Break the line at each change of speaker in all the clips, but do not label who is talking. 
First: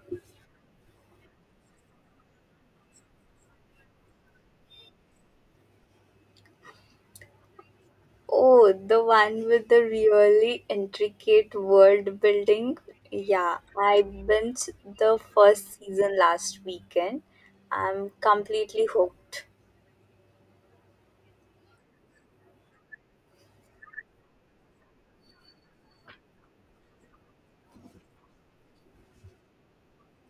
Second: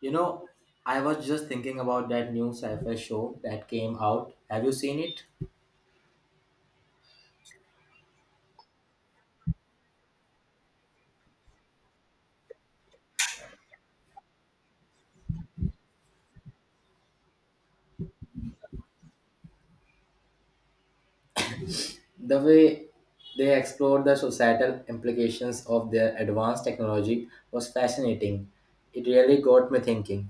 You know, I was just thinking about that new sci-fi show that came out. Have you seen it?
Oh, the one with the really intricate world building. Yeah, I binged the first season last weekend. I'm completely hooked.
The way they explored the societal implications of their advanced technology was fascinating. It really got me thinking.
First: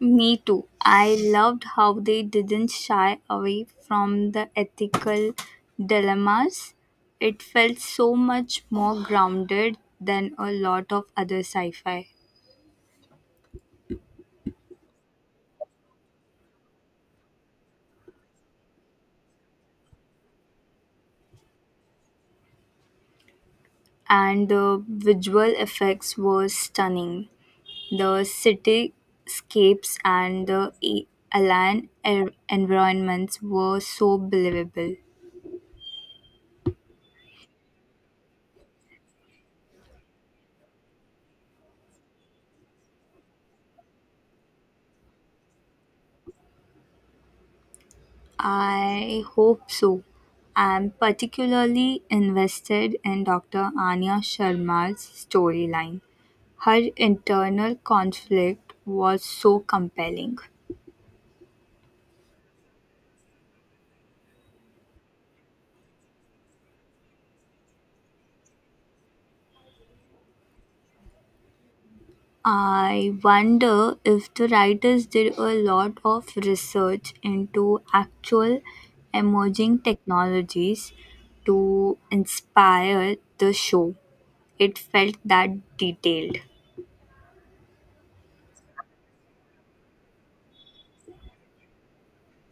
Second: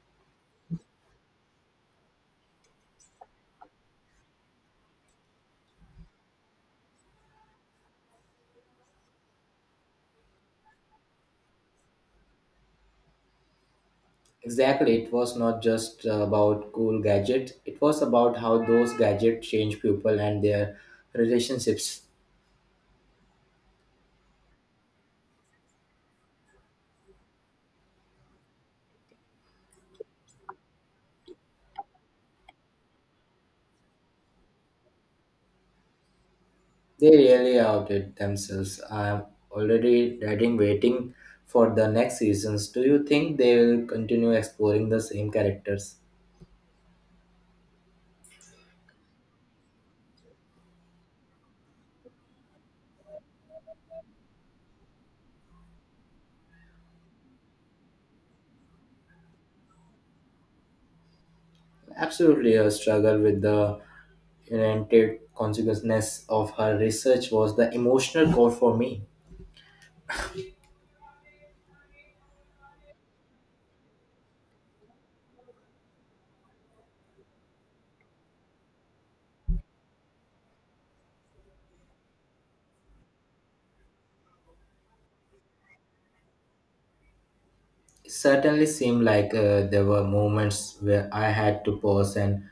Me too. I loved how they didn't shy away from the ethical dilemmas. It felt so much more grounded than a lot of other sci fi.
Exactly, it was not just about cool gadgets, it was about how those gadgets change people and their relationships.
And the visual effects were stunning. The cityscapes and the alien environments were so believable.
They really outdid themselves. I am already dreading waiting for the next seasons. Do you think they will continue exploring the same characters?
I hope so. I'm particularly invested in Dr. Anya Sharma's storyline. Her internal conflict was so compelling.
Absolutely, a struggle with the inherent consequences of her research was the emotional core for me.
I wonder if the writers did a lot of research into actual emerging technologies to inspire the show. It felt that detailed.
It certainly seemed like there were moments where I had to pause and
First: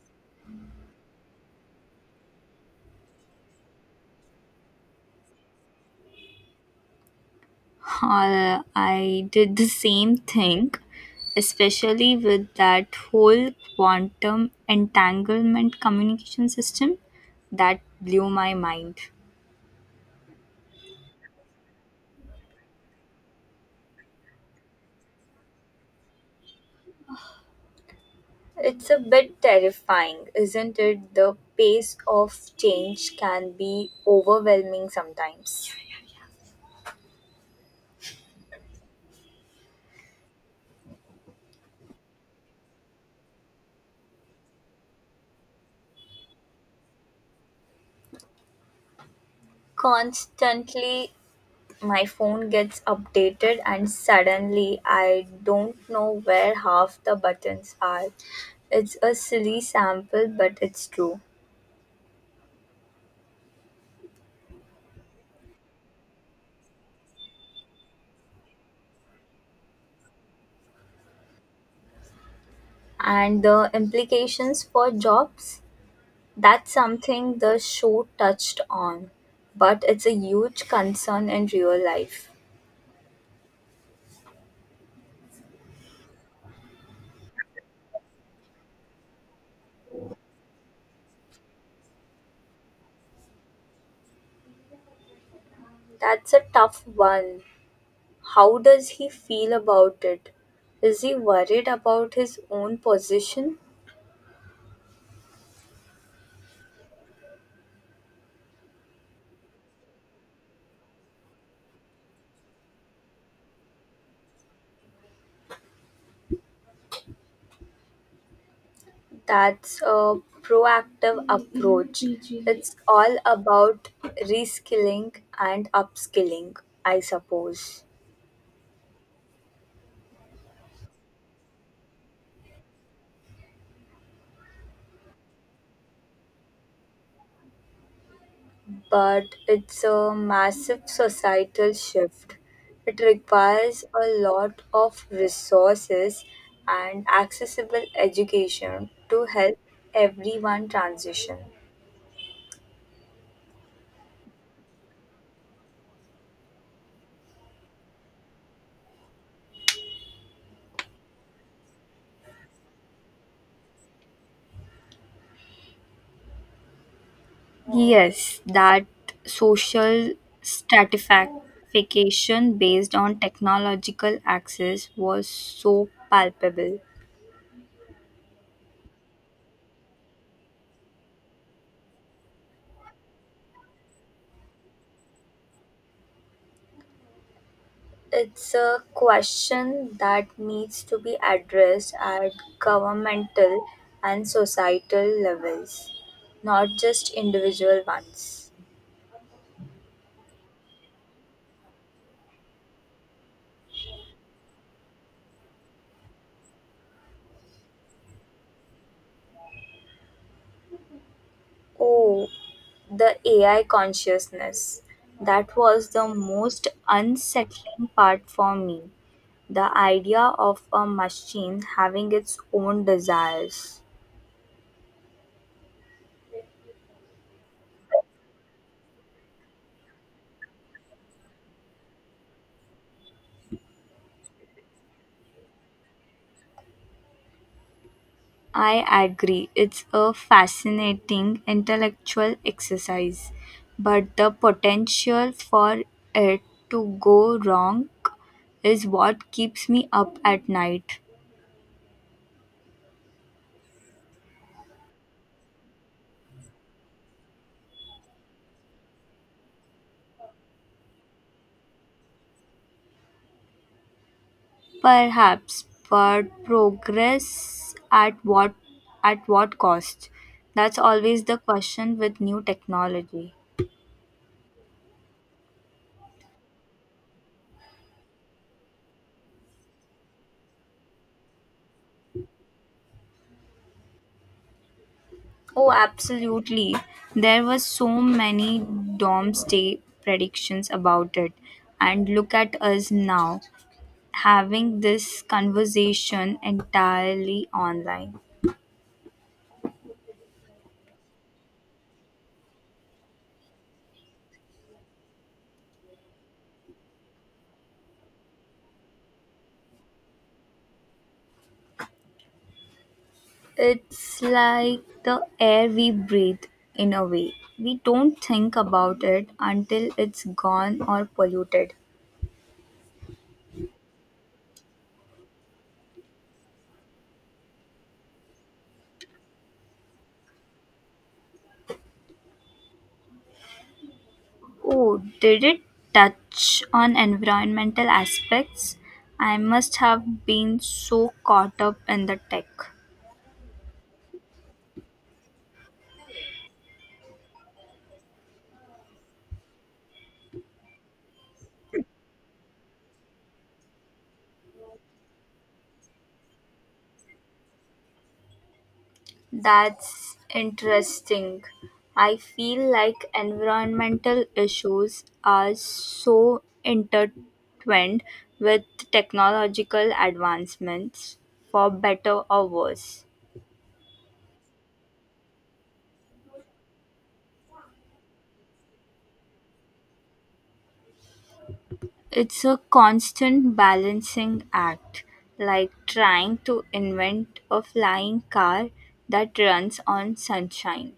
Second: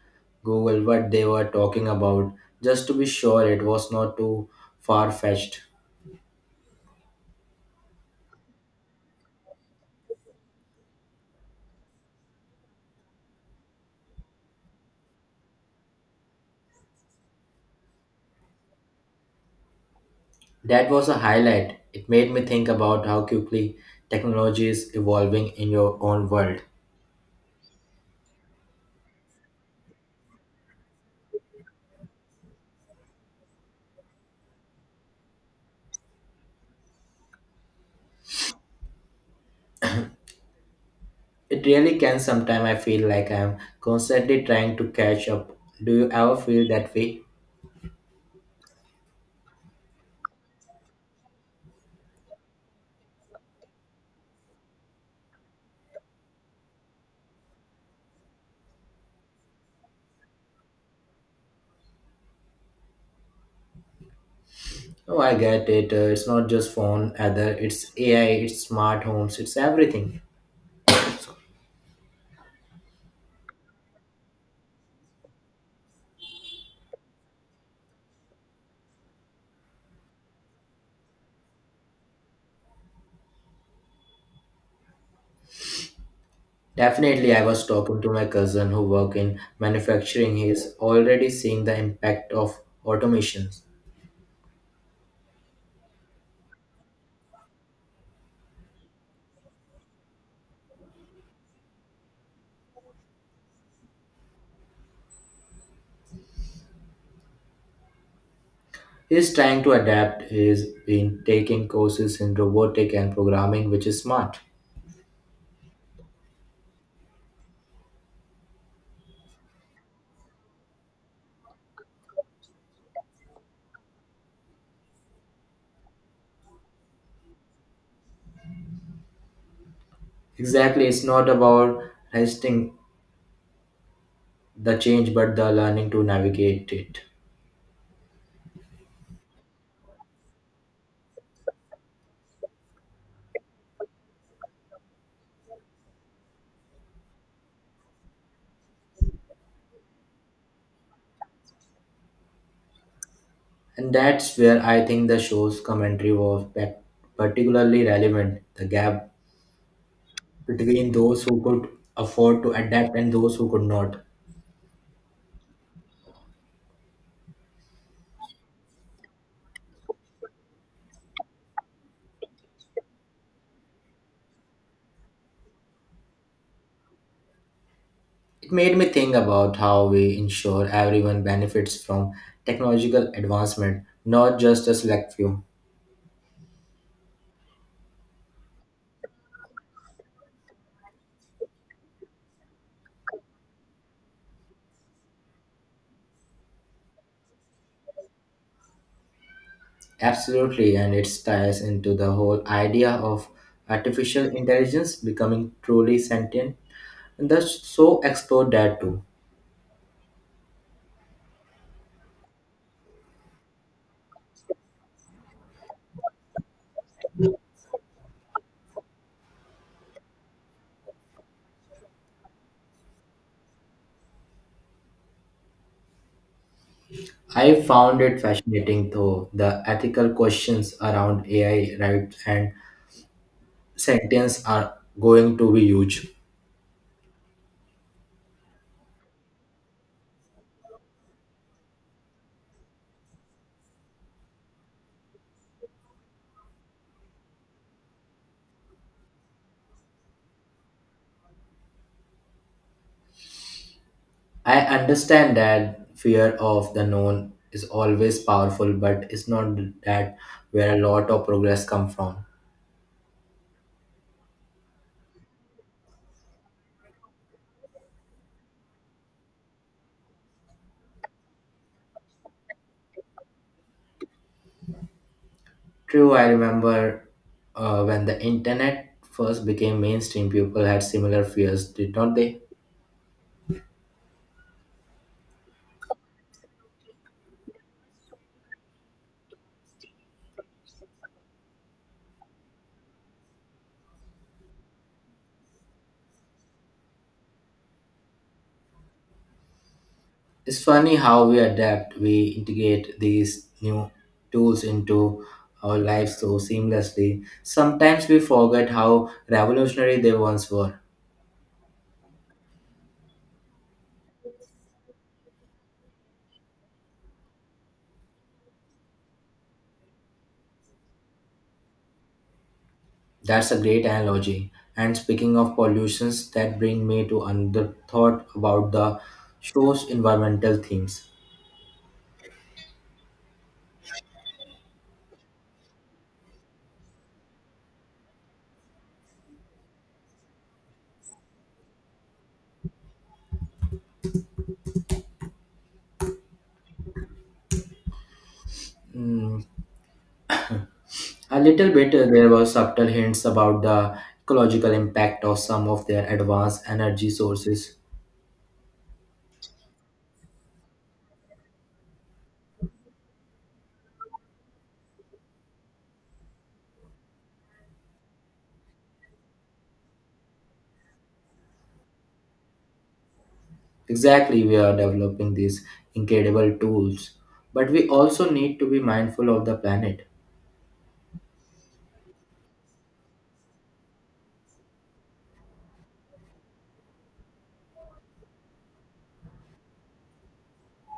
Google what they were talking about just to be sure it was not too far fetched.
I did the same thing, especially with that whole quantum entanglement communication system that blew my mind.
That was a highlight. It made me think about how quickly technology is evolving in your own world.
It's a bit terrifying, isn't it? The pace of change can be overwhelming sometimes.
It really can sometimes I feel like I'm constantly trying to catch up. Do you ever feel that way?
Constantly, my phone gets updated, and suddenly, I don't know where half the buttons are. It's a silly sample, but it's true.
Oh, I get it. It's not just phone either. It's AI, it's smart homes, it's everything.
And the implications for jobs, that's something the show touched on, but it's a huge concern in real life.
Definitely, I was talking to my cousin who work in manufacturing. He's already seeing the impact of automation.
That's a tough one. How does he feel about it? Is he worried about his own position?
He's trying to adapt. He's been taking courses in robotic and programming, which is smart.
That's a proactive approach. It's all about reskilling and upskilling, I suppose.
Exactly, it's not about resisting the change, but the learning to navigate it.
But it's a massive societal shift. It requires a lot of resources and accessible education to help everyone transition.
And that's where I think the show's commentary was particularly relevant. The gap between those who could afford to adapt and those who could not.
Yes, that social stratification based on technological access was so palpable.
It made me think about how we ensure everyone benefits from technological advancement, not just a select few.
It's a question that needs to be addressed at governmental and societal levels, not just individual ones.
Absolutely, and it ties into the whole idea of artificial intelligence becoming truly sentient. And the so explored that too.
Oh, the AI consciousness. That was the most unsettling part for me. The idea of a machine having its own desires.
I found it fascinating though the ethical questions around AI rights and sentience are going to be huge.
I agree, it's a fascinating intellectual exercise, but the potential for it to go wrong is what keeps me up at night.
I understand that fear of the known is always powerful, but it's not that where a lot of progress come from.
Perhaps, but progress at what cost? That's always the question with new technology.
True, I remember when the internet first became mainstream, people had similar fears, did not they?
Oh, absolutely. There were so many doomsday predictions about it. And look at us now, having this conversation entirely online.
It's funny how we adapt, we integrate these new tools into our lives so seamlessly. Sometimes we forget how revolutionary they once were.
It's like the air we breathe in a way. We don't think about it until it's gone or polluted.
That's a great analogy. And speaking of pollutions, that brings me to another thought about the show's environmental themes.
Oh, did it touch on environmental aspects? I must have been so caught up in the tech.
Hmm, a little bit, there were subtle hints about the ecological impact of some of their advanced energy sources.
That's interesting. I feel like environmental issues are so intertwined with technological advancements, for better or worse.
Exactly, we are developing these incredible tools, but we also need to be mindful of the planet.
It's a constant balancing act, like trying to invent a flying car that runs on sunshine.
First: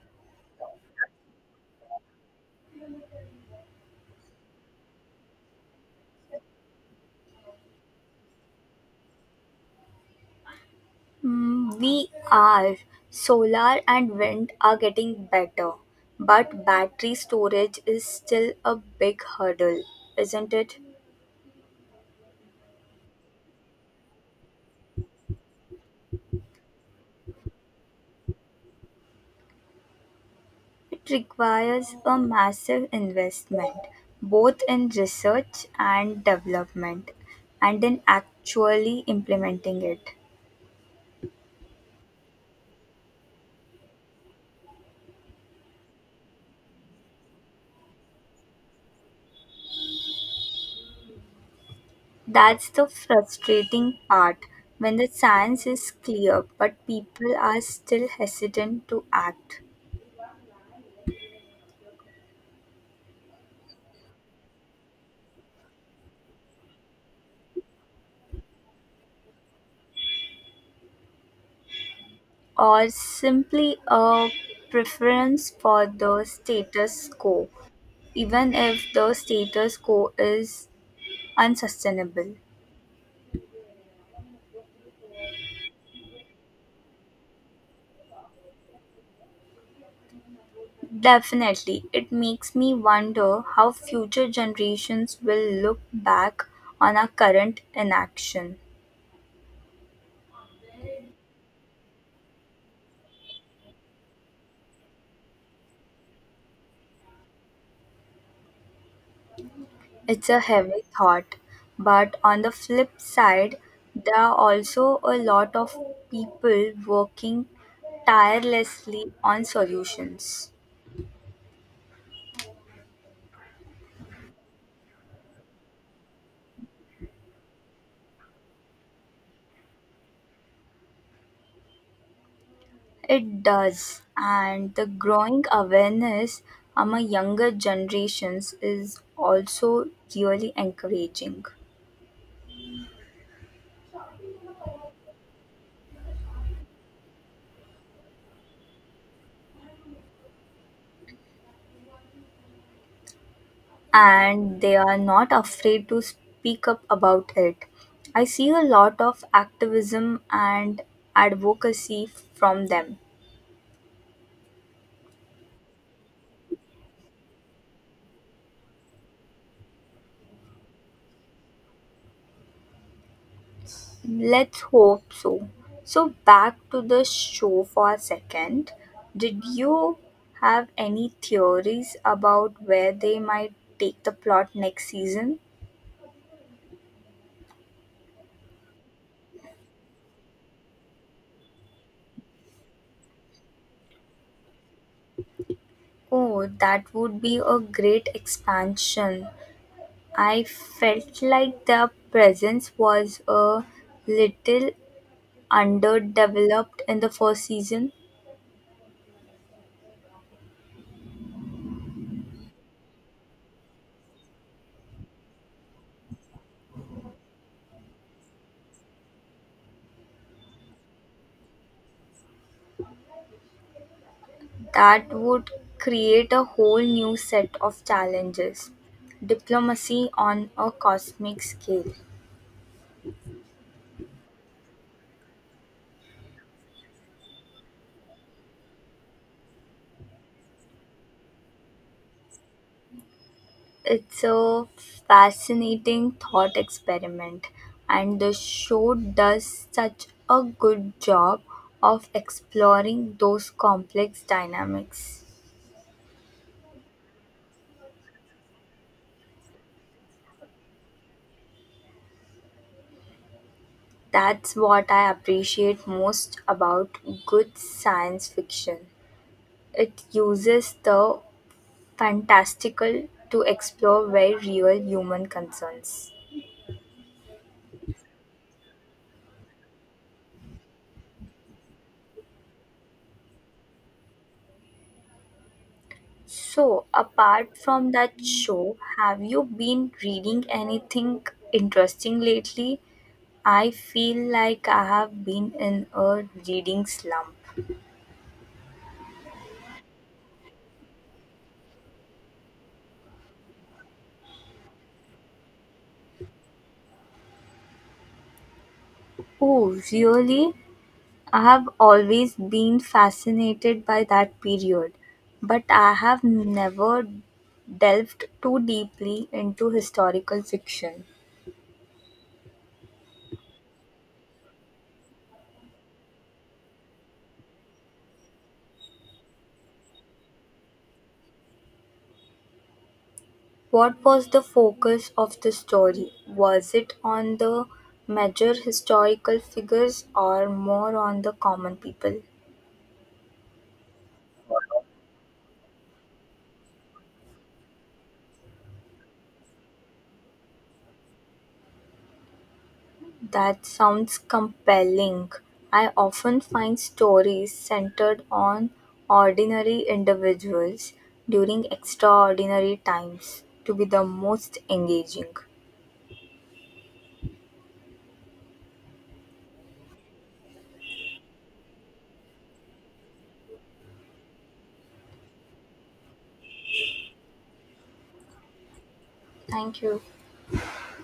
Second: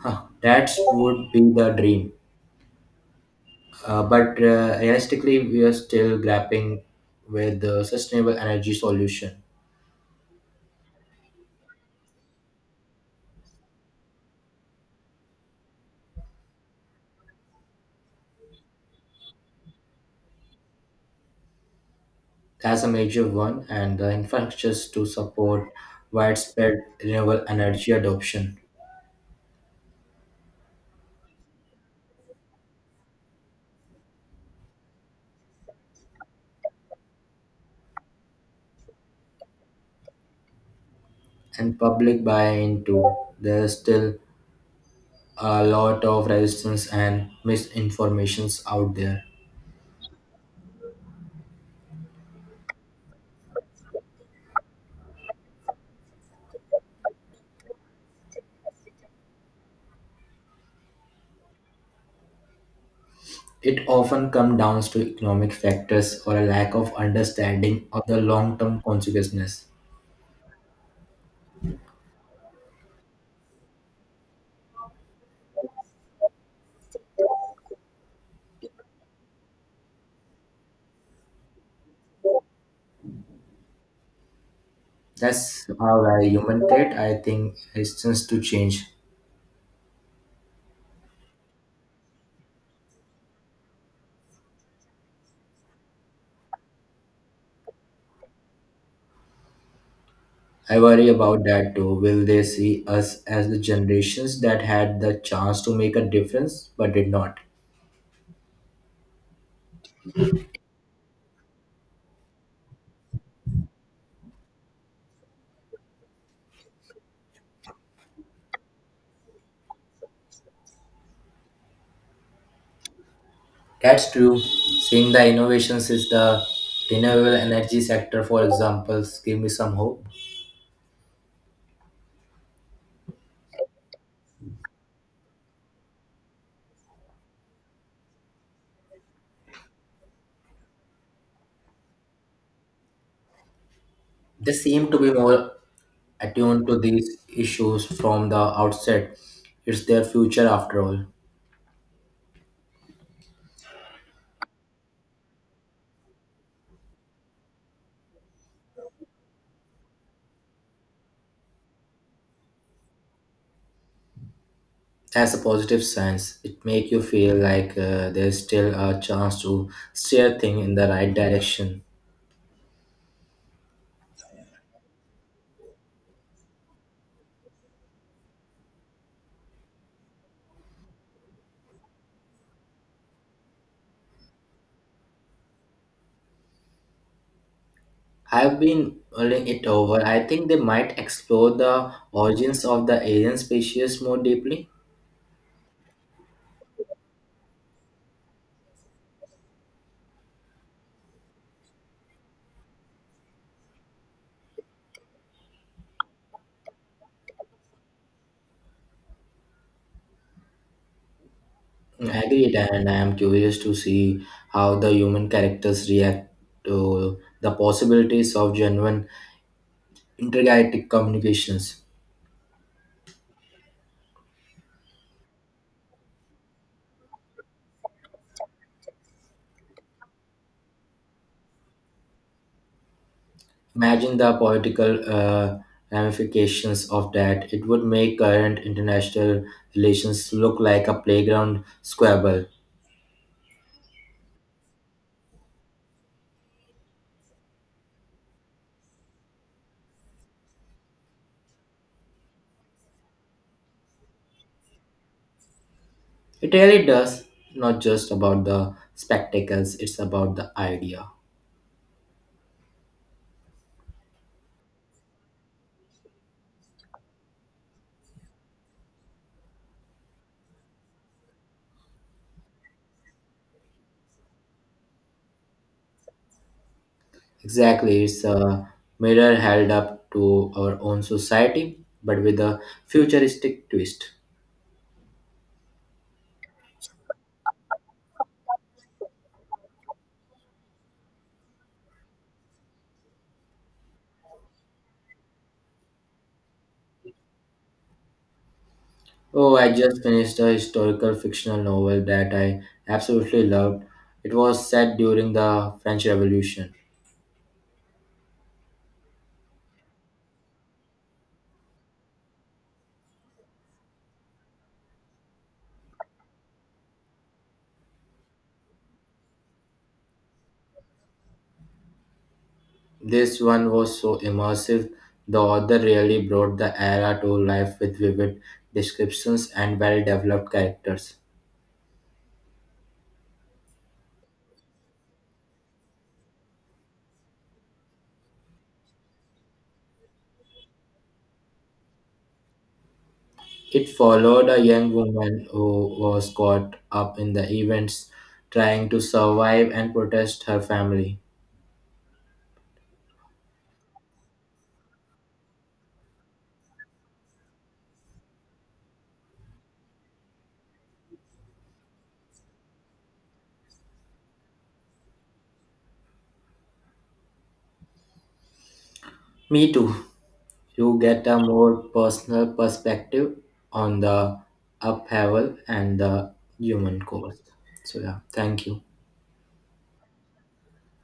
Huh, that would be the dream. But Realistically, we are still grappling with the sustainable energy solution.
Mm, we are. Solar and wind are getting better, but battery storage is still a big hurdle, isn't it?
That's a major one, and the infrastructures to support widespread renewable energy adoption.
It requires a massive investment, both in research and development, and in actually implementing it.
And public buy-in too. There's still a lot of resistance and misinformations out there.
That's the frustrating part when the science is clear, but people are still hesitant to act.
It often comes down to economic factors or a lack of understanding of the long-term consequences.
Or simply a preference for the status quo, even if the status quo is unsustainable.
That's our human trait. I think resistance to change.
Definitely, it makes me wonder how future generations will look back on our current inaction.
I worry about that too. Will they see us as the generations that had the chance to make a difference but did not?
It's a heavy thought, but on the flip side, there are also a lot of people working tirelessly on solutions.
That's true. Seeing the innovations is the renewable energy sector, for examples, give me some hope.
It does, and the growing awareness among younger generations is also really encouraging.
They seem to be more attuned to these issues from the outset. It's their future after all.
And they are not afraid to speak up about it. I see a lot of activism and advocacy from them.
As a positive sense, it makes you feel like there's still a chance to steer things in the right direction.
Let's hope so. So, back to the show for a second. Did you have any theories about where they might take the plot next season?
I've been mulling it over. I think they might explore the origins of the alien species more deeply.
Oh, that would be a great expansion. I felt like their presence was a little underdeveloped in the first season.
Agreed, and I am curious to see how the human characters react to the possibilities of genuine intergalactic communications.
That would create a whole new set of challenges. Diplomacy on a cosmic scale.
Imagine the political ramifications of that. It would make current international relations look like a playground squabble.
It's a fascinating thought experiment, and the show does such a good job of exploring those complex dynamics.
It really does. Not just about the spectacles, it's about the idea.
That's what I appreciate most about good science fiction. It uses the fantastical to explore very real human concerns.
Exactly, it's a mirror held up to our own society, but with a futuristic twist.
So, apart from that show, have you been reading anything interesting lately? I feel like I have been in a reading slump.
Oh, I just finished a historical fictional novel that I absolutely loved. It was set during the French Revolution.
Oh, really? I have always been fascinated by that period, but I have never delved too deeply into historical fiction.
This one was so immersive, the author really brought the era to life with vivid descriptions and well developed characters.
What was the focus of the story? Was it on the major historical figures or more on the common people?
It followed a young woman who was caught up in the events, trying to survive and protect her family.
That sounds compelling. I often find stories centered on ordinary individuals during extraordinary times to be the most engaging.
Me too. You get a more personal perspective on the upheaval and the human course. So, yeah, thank you.
Thank you.